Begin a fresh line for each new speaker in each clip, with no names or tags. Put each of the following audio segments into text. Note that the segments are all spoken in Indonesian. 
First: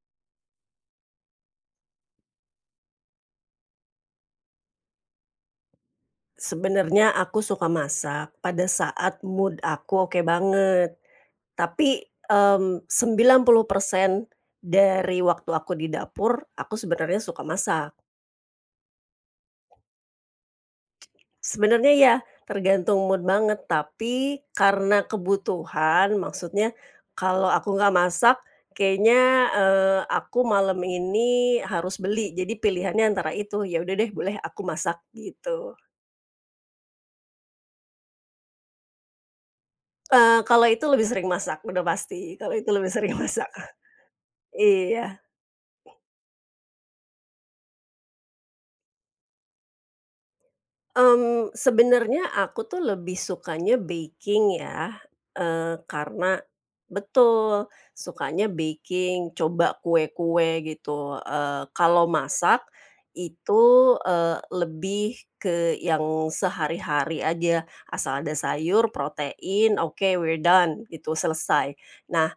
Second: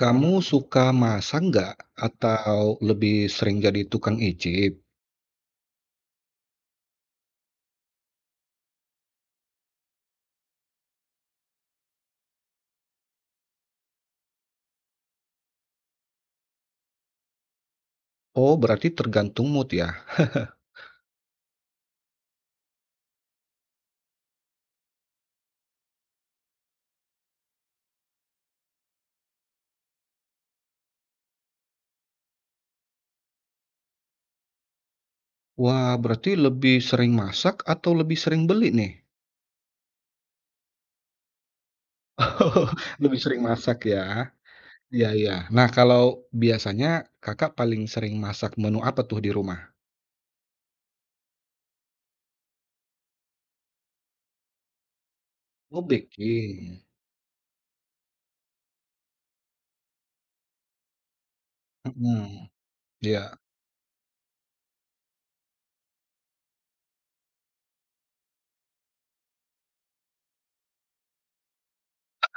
Kamu suka masak nggak? Atau lebih sering jadi tukang icip?
Sebenarnya aku suka masak pada saat mood aku oke banget. Tapi, 90% dari waktu aku di dapur, aku sebenarnya suka masak.
Oh, berarti tergantung mood ya?
Sebenarnya ya tergantung mood banget, tapi karena kebutuhan, maksudnya kalau aku nggak masak kayaknya, aku malam ini harus beli. Jadi pilihannya antara itu, ya udah deh boleh aku masak gitu.
Wah, berarti lebih sering masak atau lebih sering beli nih?
Kalau itu lebih sering masak, udah pasti, kalau
Oh,
itu lebih sering
lebih sering
masak.
masak ya? Iya,
Iya,
iya. Nah, kalau biasanya Kakak paling sering masak menu apa tuh di rumah?
sebenarnya aku tuh lebih sukanya baking ya,
Oh,
karena
bikin.
betul, sukanya baking, coba kue-kue gitu, kalau
Mhm,
masak
iya.
itu, lebih ke yang sehari-hari aja, asal ada sayur, protein, oke we're done gitu, selesai. Nah,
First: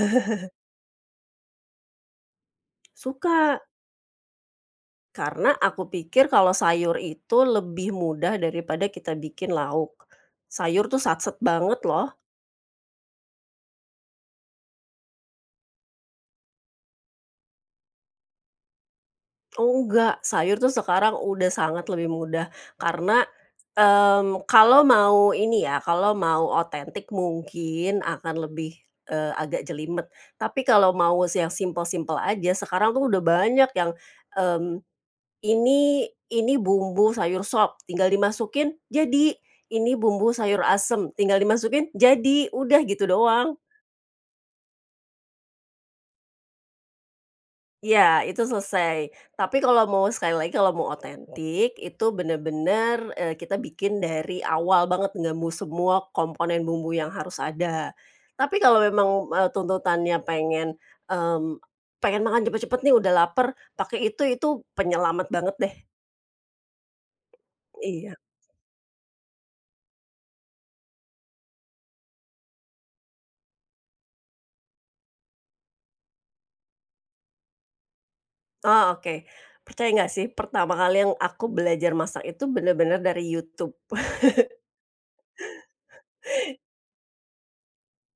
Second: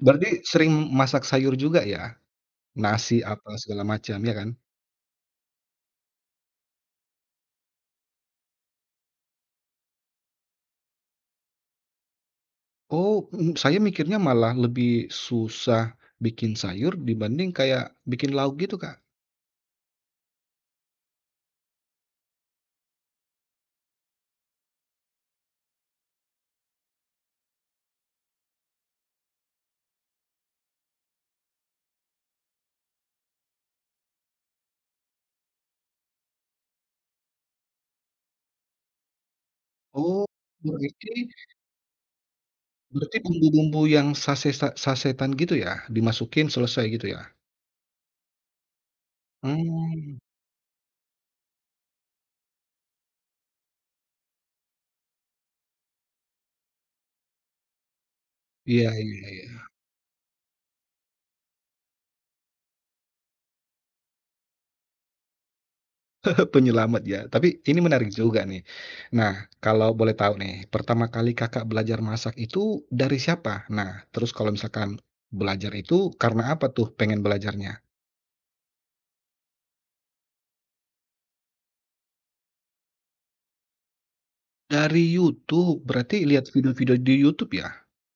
Berarti sering masak sayur juga ya? Nasi
suka.
apa segala macam, ya kan?
Karena aku pikir kalau sayur itu lebih mudah daripada kita bikin lauk. Sayur tuh satset banget loh.
Oh, mhm, saya mikirnya malah lebih susah bikin sayur dibanding kayak bikin lauk gitu, Kak.
Oh enggak, sayur tuh sekarang udah sangat lebih mudah karena, kalau mau ini ya, kalau mau otentik mungkin akan lebih, agak jelimet. Tapi kalau mau yang simple-simple aja sekarang tuh udah banyak yang, mmm ini bumbu sayur sop, tinggal dimasukin jadi. Ini
Oh,
bumbu sayur asem,
berarti
tinggal dimasukin jadi, udah gitu
berarti
doang.
bumbu-bumbu yang sasetan gitu ya, dimasukin selesai gitu ya?
Ya itu selesai. Tapi kalau mau
Hmm,
sekali lagi kalau mau otentik, itu bener-bener, kita bikin dari awal banget, nemu semua komponen bumbu yang harus ada. Tapi kalau
iya iya
memang,
iya.
tuntutannya mmm, pengen makan cepet-cepet nih udah laper, pakai itu penyelamat banget deh.
Penyelamat ya, tapi ini menarik
Iya.
juga nih. Nah, kalau boleh tahu nih, pertama kali Kakak belajar masak itu dari siapa? Nah, terus kalau misalkan belajar itu karena apa tuh pengen belajarnya?
Oh, oke. Percaya nggak sih, pertama kali yang aku belajar masak itu bener-bener dari YouTube.
Dari YouTube, berarti lihat video-video di YouTube ya?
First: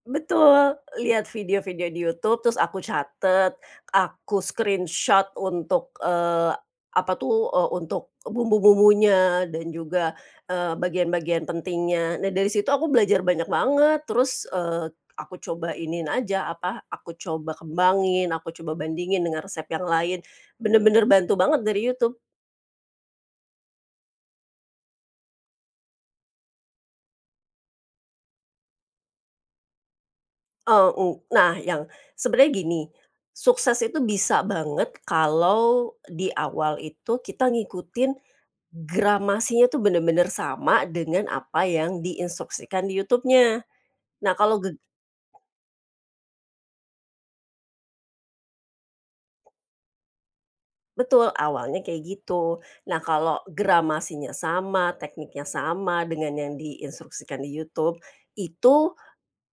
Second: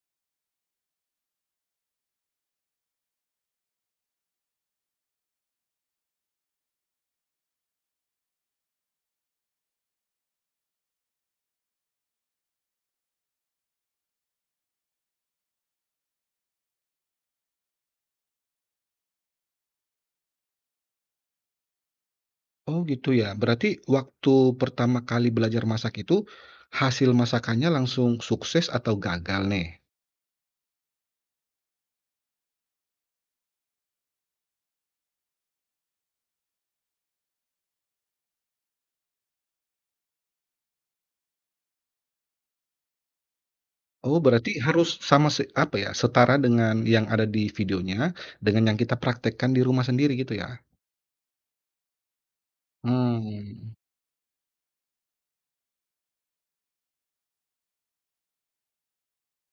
Betul, lihat video-video di YouTube, terus aku catet, aku screenshot untuk, apa tuh, untuk bumbu-bumbunya dan juga, bagian-bagian pentingnya. Nah, dari situ aku belajar banyak banget, terus, aku coba iniin aja, apa, aku coba kembangin, aku coba bandingin dengan resep yang lain, bener-bener bantu banget dari YouTube.
Oh gitu ya, berarti waktu pertama kali belajar masak itu, hasil masakannya langsung sukses atau gagal nih?
Eee, ng nah yang sebenarnya gini, sukses itu bisa banget kalau di awal itu kita ngikutin gramasinya tuh bener-bener sama dengan apa yang diinstruksikan di YouTube-nya.
Oh
Nah
berarti
kalau ge
harus sama apa ya, setara dengan yang ada di videonya, dengan yang kita praktekkan di rumah sendiri gitu ya?
betul, awalnya kayak gitu. Nah kalau
Hmm.
gramasinya sama, tekniknya sama dengan yang diinstruksikan di YouTube, itu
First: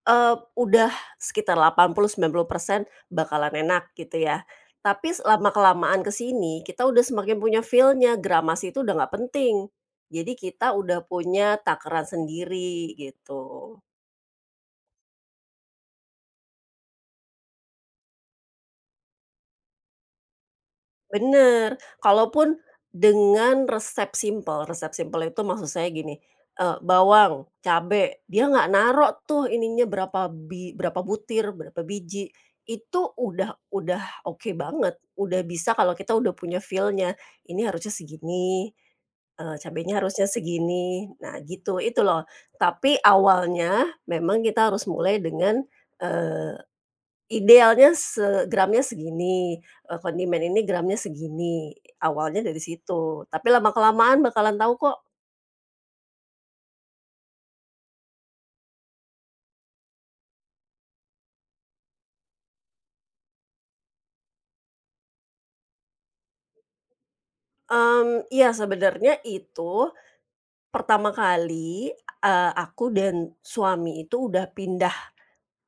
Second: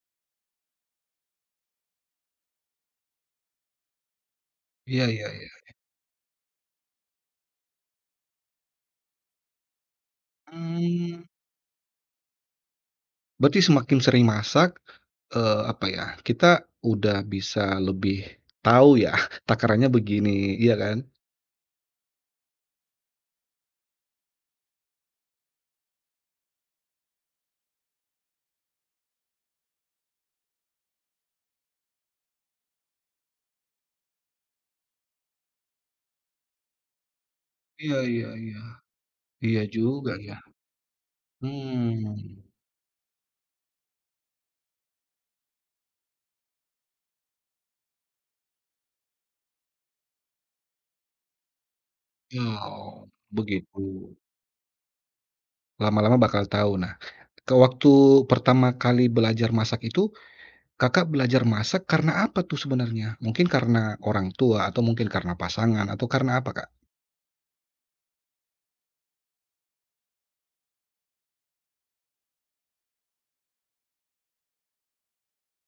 Udah sekitar 80-90% bakalan enak gitu ya.
Iya
Tapi
iya iya.
lama-kelamaan ke sini, kita udah semakin punya feel-nya, gramasi itu udah nggak penting. Jadi kita udah
Mmm,
punya takaran sendiri
berarti
gitu.
semakin sering masak, apa ya, kita udah bisa lebih tahu ya takarannya begini, iya kan?
Bener, kalaupun dengan resep simpel itu maksud saya gini, bawang, cabe, dia nggak naruh tuh ininya berapa butir, berapa biji, itu udah oke banget, udah bisa kalau kita udah punya feel-nya, ini harusnya
Iya iya iya.
segini,
Iya
cabenya
juga
harusnya
ya.
segini, nah gitu, itu loh.
Hmm.
Tapi awalnya memang kita harus mulai dengan, eee idealnya gramnya segini, kondimen ini gramnya segini, awalnya dari
Oh,
situ, tapi
begitu.
lama-kelamaan bakalan tahu kok.
Lama-lama bakal tahu. Nah, ke waktu pertama kali belajar masak itu, Kakak belajar masak karena apa tuh sebenarnya? Mungkin karena orang tua atau mungkin karena pasangan atau karena apa, Kak?
Iya sebenarnya itu pertama kali, aku dan suami itu udah pindah,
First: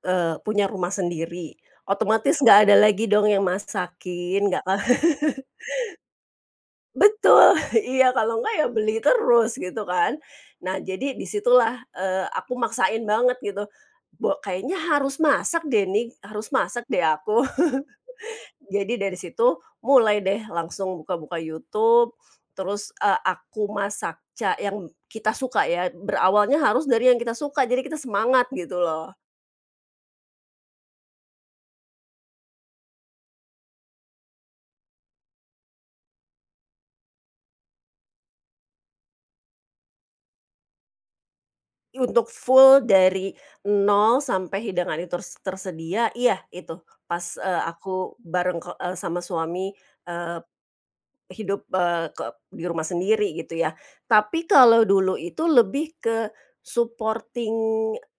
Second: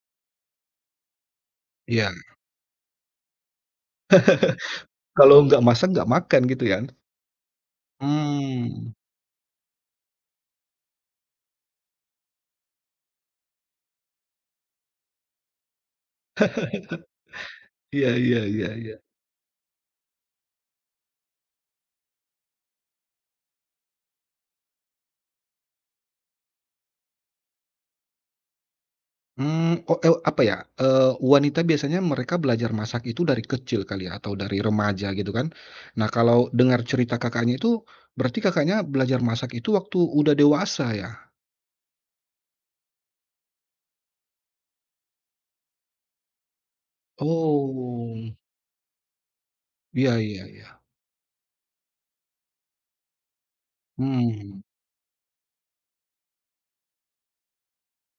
punya rumah sendiri,
Iya,
otomatis nggak ada lagi dong yang masakin, nggak ka
kalau nggak masak nggak makan gitu ya.
Betul, iya kalau enggak ya
Hmm.
beli terus gitu kan. Nah jadi situlah, aku maksain banget gitu, kayaknya harus masak deh nih, harus masak deh aku.
Iya iya iya iya.
Jadi dari situ mulai deh langsung buka-buka YouTube, terus, aku masak yang kita suka ya, berawalnya harus dari yang kita suka, jadi kita semangat gitu loh.
Hmm. Oh, ew apa ya, wanita biasanya mereka belajar masak itu dari kecil kali ya atau dari remaja gitu kan. Nah, kalau dengar cerita Kakaknya itu berarti Kakaknya belajar masak itu waktu udah dewasa ya?
Untuk full dari nol sampai hidangan itu tersedia, iya itu pas, aku
Oh,
bareng sama suami,
iya
eee,
iya iya,
hidup, eee, ke di rumah sendiri gitu ya. Tapi
mmm,
kalau dulu itu lebih ke supporting,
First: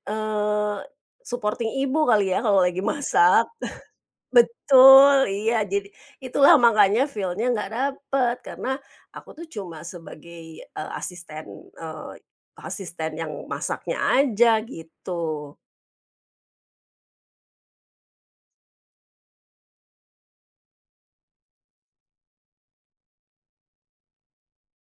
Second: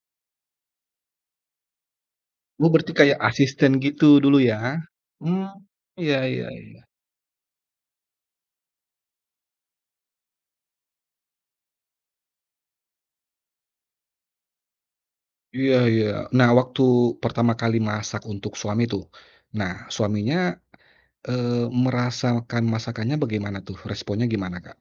eee, ibu kali ya kalau
oh
lagi
berarti kayak
masak.
asisten gitu dulu ya?
Betul,
Mmm,
iya. Jadi
iya iya
itulah
iya,
makanya feel-nya nggak dapet, karena aku tuh cuma sebagai, eee, asisten, eee, asisten yang masaknya aja gitu.
iya iya. Nah waktu pertama kali masak untuk suami tuh, nah suaminya, merasakan masakannya bagaimana tuh? Responnya gimana, Kak?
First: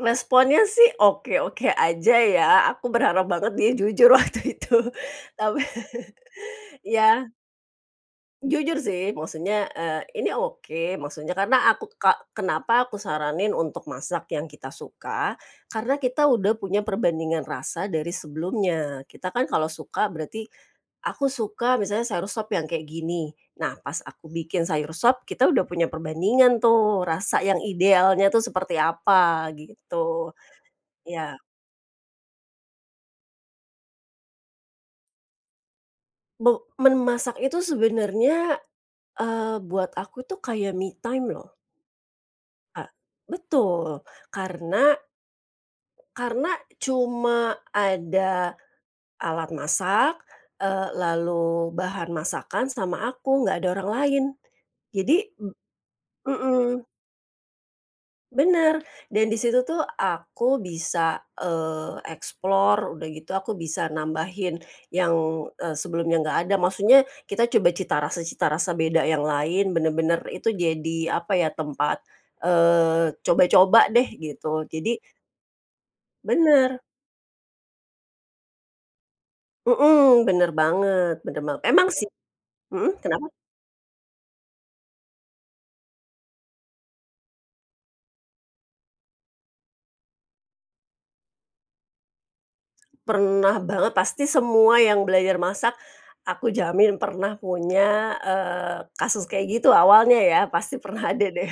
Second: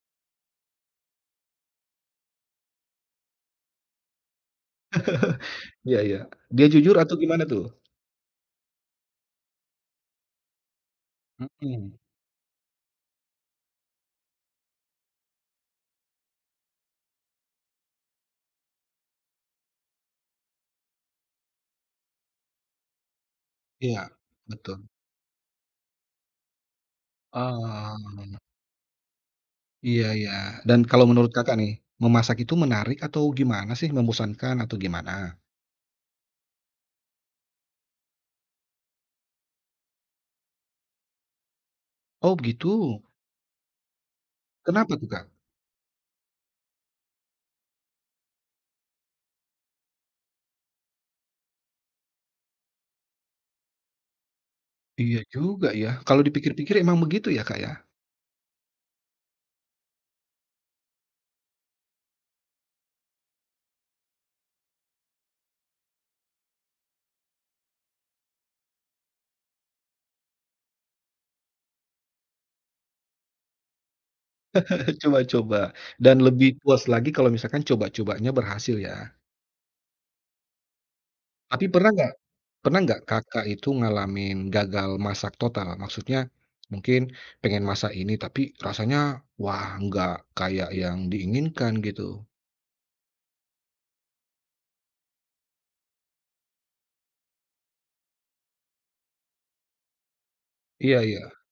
Responnya sih oke-oke aja ya, aku berharap banget dia jujur waktu itu, tapi
Iya iya, dia jujur atau
ya.
gimana tuh?
Jujur sih, maksudnya, ini oke, maksudnya karena aku
Mhm,
ka kenapa aku saranin untuk masak yang kita suka, karena kita udah punya perbandingan rasa dari sebelumnya. Kita kan kalau suka berarti, aku suka misalnya sayur sop yang kayak gini. Nah, pas
iya,
aku bikin
betul.
sayur sop, kita udah punya perbandingan tuh, rasa yang idealnya
Oh,
tuh seperti apa,
iya iya,
gitu.
dan kalau menurut
Ya,
Kakak nih, memasak itu menarik atau gimana sih, membosankan atau gimana?
be memasak itu sebenarnya, buat aku tuh kayak me time loh,
Oh
Kak.
begitu,
Betul, karena
kenapa tuh, Kak?
Karena cuma ada alat masak, lalu bahan masakan sama aku, nggak ada orang lain. Jadi
Iya juga ya, kalau
mhm,
dipikir-pikir emang begitu ya, Kak, ya.
bener, dan di situ tuh aku bisa, explore, udah gitu aku bisa nambahin yang, sebelumnya nggak ada. Maksudnya kita coba cita rasa-cita rasa beda yang lain, bener-bener itu jadi, apa ya, tempat, coba-coba deh gitu. Jadi
Coba-coba, dan lebih
bener.
puas lagi kalau misalkan coba-cobanya berhasil ya.
Mhm, bener banget bener banget.
Tapi
Emang
pernah
sih
nggak
mhm, kenapa?
Kakak itu ngalamin gagal masak total? Maksudnya mungkin pengen masak ini tapi rasanya, wah, nggak kayak yang diinginkan gitu.
Pernah banget, pasti semua yang belajar masak, aku jamin pernah punya, kasus kayak gitu awalnya ya, pasti
Iya
pernah ada
iya,
deh.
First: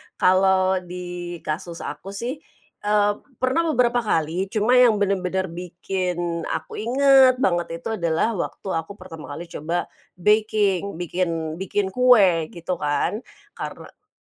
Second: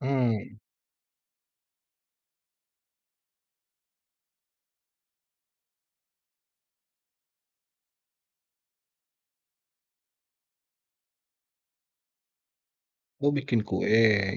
mmm,
Kalau di kasus aku sih, eee, pernah beberapa kali, cuma yang bener-bener bikin aku inget banget itu adalah waktu aku pertama kali coba baking, bikin bikin kue gitu kan,
oh, bikin
kar
kue,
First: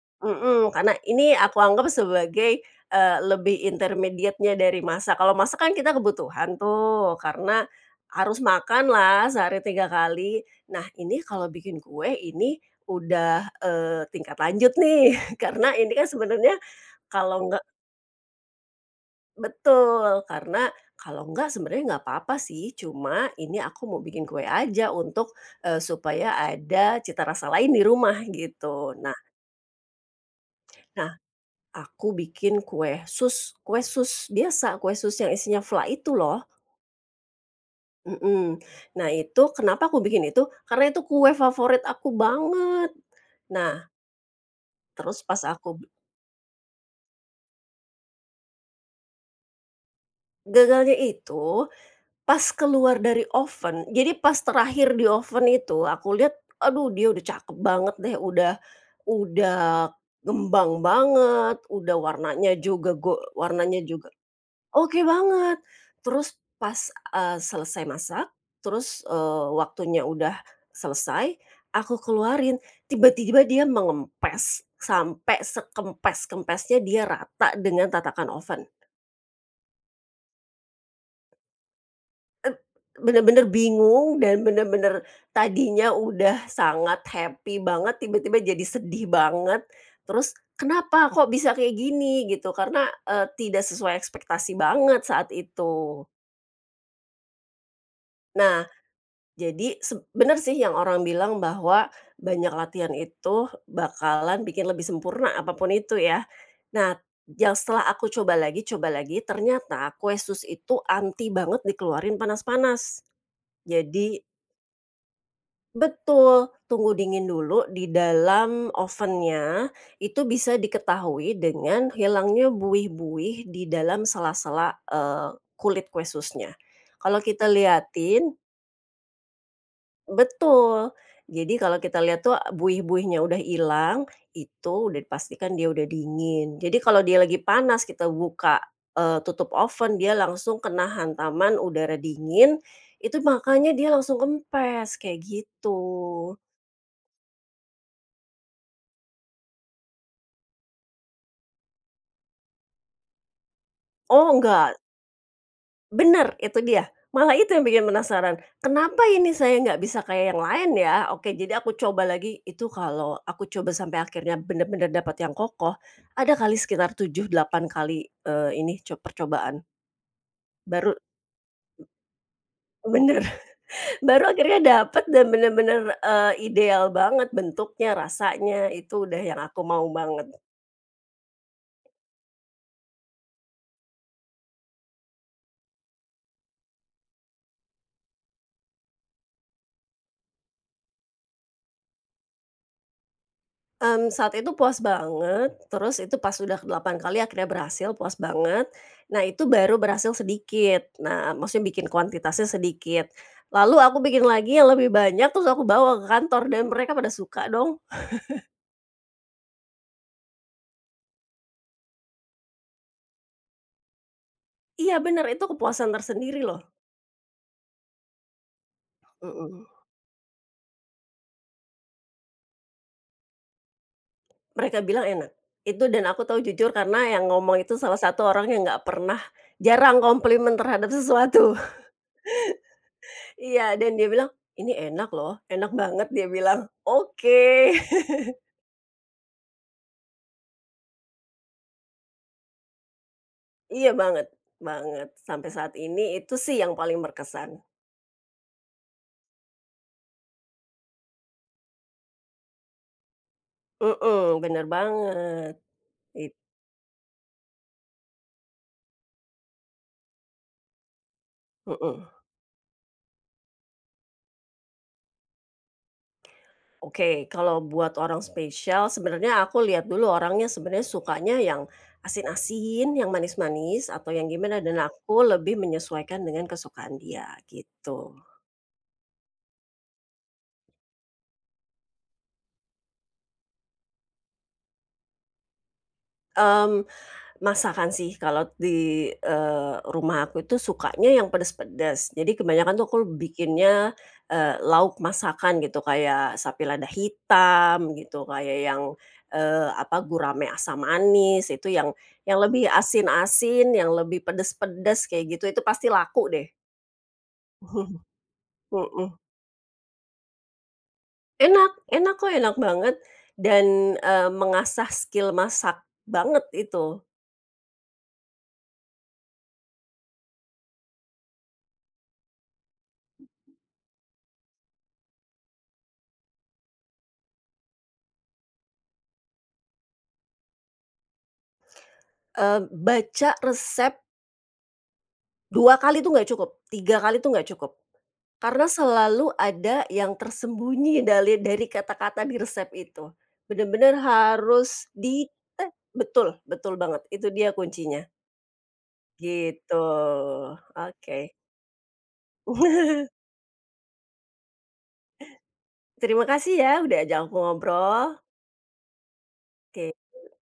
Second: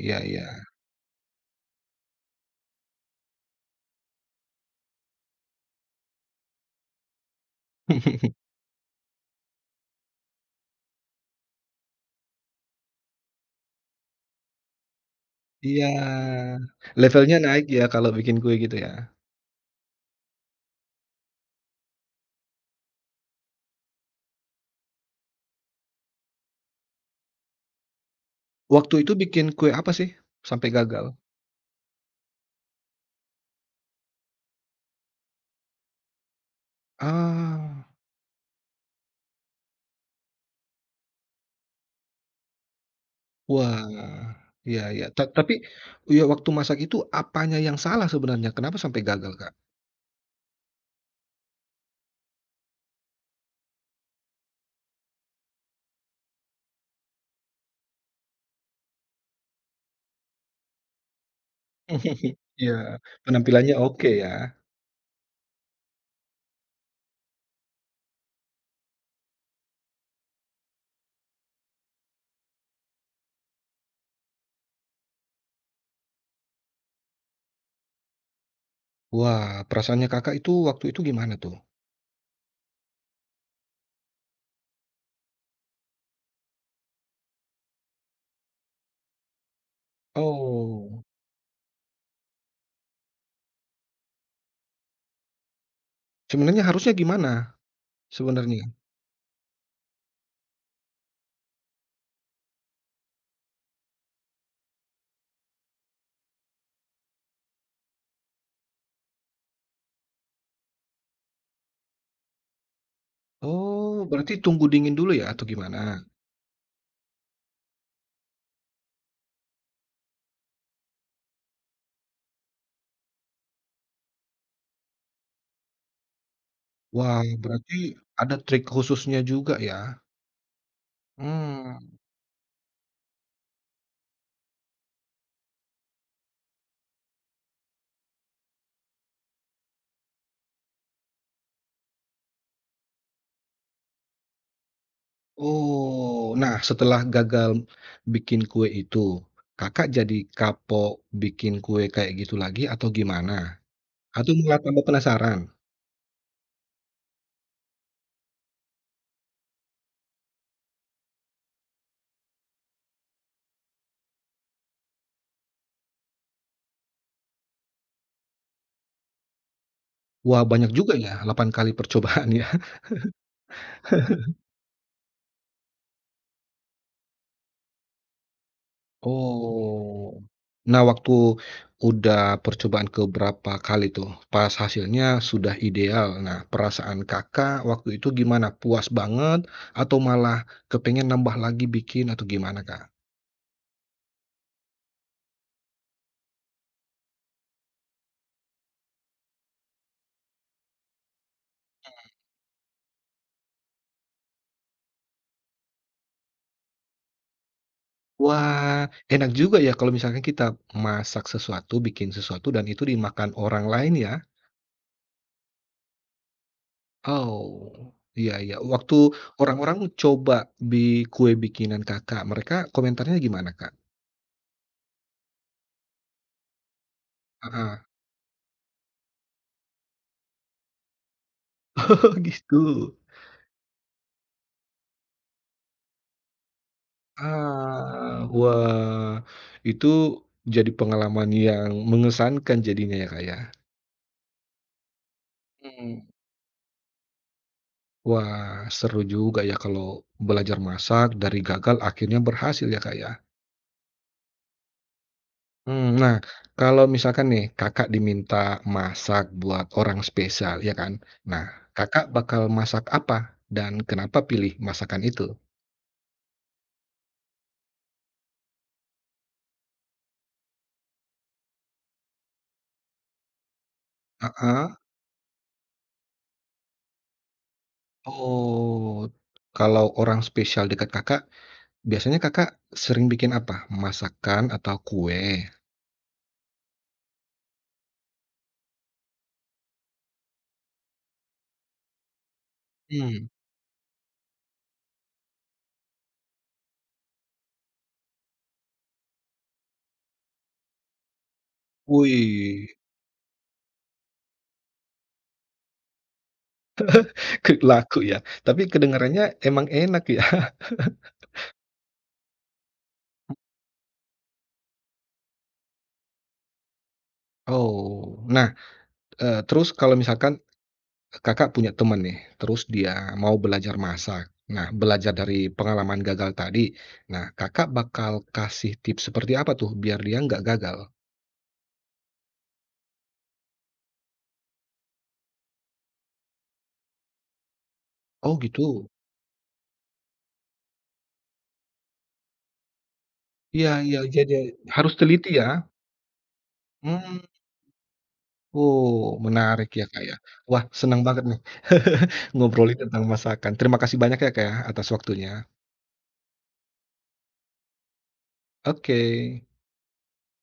iya iya.
Mhm, karena ini aku anggap sebagai, lebih intermediate-nya dari masak. Kalau masak kan kita kebutuhan tuh, karena harus makan lah sehari 3 kali. Nah, ini kalau bikin kue ini udah, tingkat lanjut nih, karena
Iya,
ini kan sebenarnya
levelnya
kalau nggak
naik ya kalau bikin kue gitu ya.
betul, karena kalau nggak sebenarnya nggak apa-apa sih, cuma ini aku mau bikin kue aja untuk, supaya ada cita rasa lain di rumah gitu.
Waktu itu
Nah
bikin kue apa sih sampai gagal?
nah aku bikin kue sus biasa, kue sus yang isinya fla itu loh.
Ah.
Mhm. Nah itu kenapa aku bikin itu, karena itu kue favorit aku banget.
Wah,
Nah,
iya iya.
terus pas
Tapi,
aku
ya waktu masak itu apanya yang salah sebenarnya? Kenapa sampai gagal, Kak?
gagalnya itu pas keluar dari oven, jadi pas terakhir di oven itu aku lihat, aduh dia udah cakep banget deh, udah gembang banget, udah warnanya juga
Iya,
go
penampilannya
warnanya
oke
juga
ya.
oke banget. Terus pas, selesai masak, terus, waktunya udah selesai, aku keluarin, tiba-tiba dia mengempes, sampai sekempes-kempesnya dia rata dengan tatakan oven.
Wah, perasaannya Kakak itu waktu itu gimana tuh?
Ep bener-bener bingung dan bener-bener tadinya udah sangat happy banget, tiba-tiba jadi sedih banget. Terus,
Oh,
"Kenapa kok bisa kayak gini?" Gitu, karena, tidak sesuai ekspektasi banget saat itu.
sebenarnya harusnya gimana sebenarnya?
Nah, jadi bener sih yang orang bilang bahwa banyak latihan itu bakalan bikin lebih sempurna apapun itu ya. Nah, yang setelah aku coba lagi, ternyata kue sus itu anti banget dikeluarin panas-panas.
Oh,
Jadi
berarti tunggu dingin dulu ya atau gimana?
betul, tunggu dingin dulu di dalam ovennya, itu bisa diketahui dengan hilangnya buih-buih di dalam sela-sela, kulit kue susnya. Kalau
Wah,
kita
berarti ada
liatin.
trik khususnya juga ya?
Betul. Jadi kalau
Mmm.
kita lihat tuh ah, buih-buihnya udah hilang, itu udah dipastikan dia udah dingin. Jadi kalau dia lagi panas kita buka, tutup oven, dia langsung kena hantaman udara dingin, itu makanya dia langsung kempes, kayak
Oh,
gitu.
nah setelah gagal bikin kue itu, Kakak jadi kapok bikin kue kayak gitu lagi atau gimana? Atau
Oh,
malah
enggak.
tambah penasaran?
Bener, itu dia. Malah itu yang bikin penasaran, "Kenapa ini saya nggak bisa kayak yang lain ya?" Oke, jadi aku coba lagi, itu kalau aku coba sampai akhirnya bener-bener dapat yang kokoh, ada kali sekitar 7-8 kali, ini percobaan.
Wah banyak juga
Baru
ya 8 kali percobaan ya.
bener, baru akhirnya dapat dan bener-bener, ideal banget bentuknya, rasanya, itu udah yang aku mau
Oh.
banget.
Nah waktu udah percobaan ke berapa kali tuh, pas hasilnya sudah ideal, nah perasaan Kakak waktu itu gimana? Puas banget atau malah kepengen nambah lagi bikin atau gimana, Kak?
Saat itu puas banget, terus itu pas udah 8 kali akhirnya berhasil, puas banget. Nah, itu baru berhasil sedikit. Nah, maksudnya bikin kuantitasnya sedikit. Lalu aku bikin lagi yang lebih banyak, terus aku bawa ke kantor dan mereka pada suka dong.
Wah, enak juga ya kalau misalkan kita masak sesuatu, bikin sesuatu dan itu dimakan orang lain ya?
Iya bener, itu kepuasan tersendiri loh.
Oh, iya iya. Waktu
Mhm.
orang-orang coba bi kue bikinan Kakak, mereka komentarnya gimana, Kak?
Mereka bilang enak. Itu dan aku tahu jujur karena yang ngomong
Heeh.
itu salah satu orang yang nggak pernah jarang komplimen terhadap sesuatu.
Oh, gitu.
Iya, dan dia bilang, "Ini enak loh, enak banget," dia bilang. Oke.
Ah, wah, itu jadi pengalaman yang mengesankan jadinya ya, Kak, ya?
Iya banget banget. Sampai saat ini
Mmm.
itu sih yang paling berkesan.
Wah, seru juga ya kalau belajar masak dari gagal akhirnya berhasil ya, Kak, ya?
Mhm, bener banget.
Mmm, nah,
It
kalau misalkan nih Kakak diminta masak buat orang spesial, ya kan? Nah, Kakak
mhm.
bakal masak apa dan kenapa pilih masakan itu?
Oke, kalau buat orang spesial sebenarnya aku lihat dulu orangnya sebenarnya sukanya yang asin-asin, yang manis-manis, atau yang gimana
Heeh,
dan aku lebih menyesuaikan dengan kesukaan dia gitu.
oh, kalau orang spesial dekat Kakak, biasanya Kakak sering bikin apa? Masakan atau kue?
mmm Masakan sih kalau di, rumah aku itu sukanya yang pedes-pedes. Jadi kebanyakan tuh aku
Mmm,
bikinnya, lauk masakan gitu, kayak sapi lada hitam gitu, kayak yang, apa, gurame asam manis, itu yang
wih,
lebih asin-asin, yang lebih pedes-pedes kayak gitu, itu pasti laku deh.
laku ya, tapi
Mhm.
kedengarannya emang enak ya.
Enak enak kok, enak banget dan, mengasah skill masak banget itu.
Oh, nah, terus kalau misalkan Kakak punya teman nih, terus dia mau belajar masak. Nah, belajar dari pengalaman gagal tadi. Nah, Kakak bakal kasih tips seperti apa tuh biar dia nggak gagal?
Baca resep 2 kali tuh nggak cukup, 3 kali tuh nggak cukup,
Oh
karena
gitu.
selalu ada yang tersembunyi dari kata-kata di resep itu.
Iya
Bener-bener
iya, jadi
harus
harus teliti ya.
eh, betul, betul banget,
Hmm,
itu dia kuncinya,
oh menarik
gitu.
ya, Kak, ya. Wah senang
Oke.
banget nih ngobrolin tentang masakan. Terima kasih banyak ya, Kak, ya atas waktunya.
Terima kasih ya udah ajak aku ngobrol.
Oke.
Oke.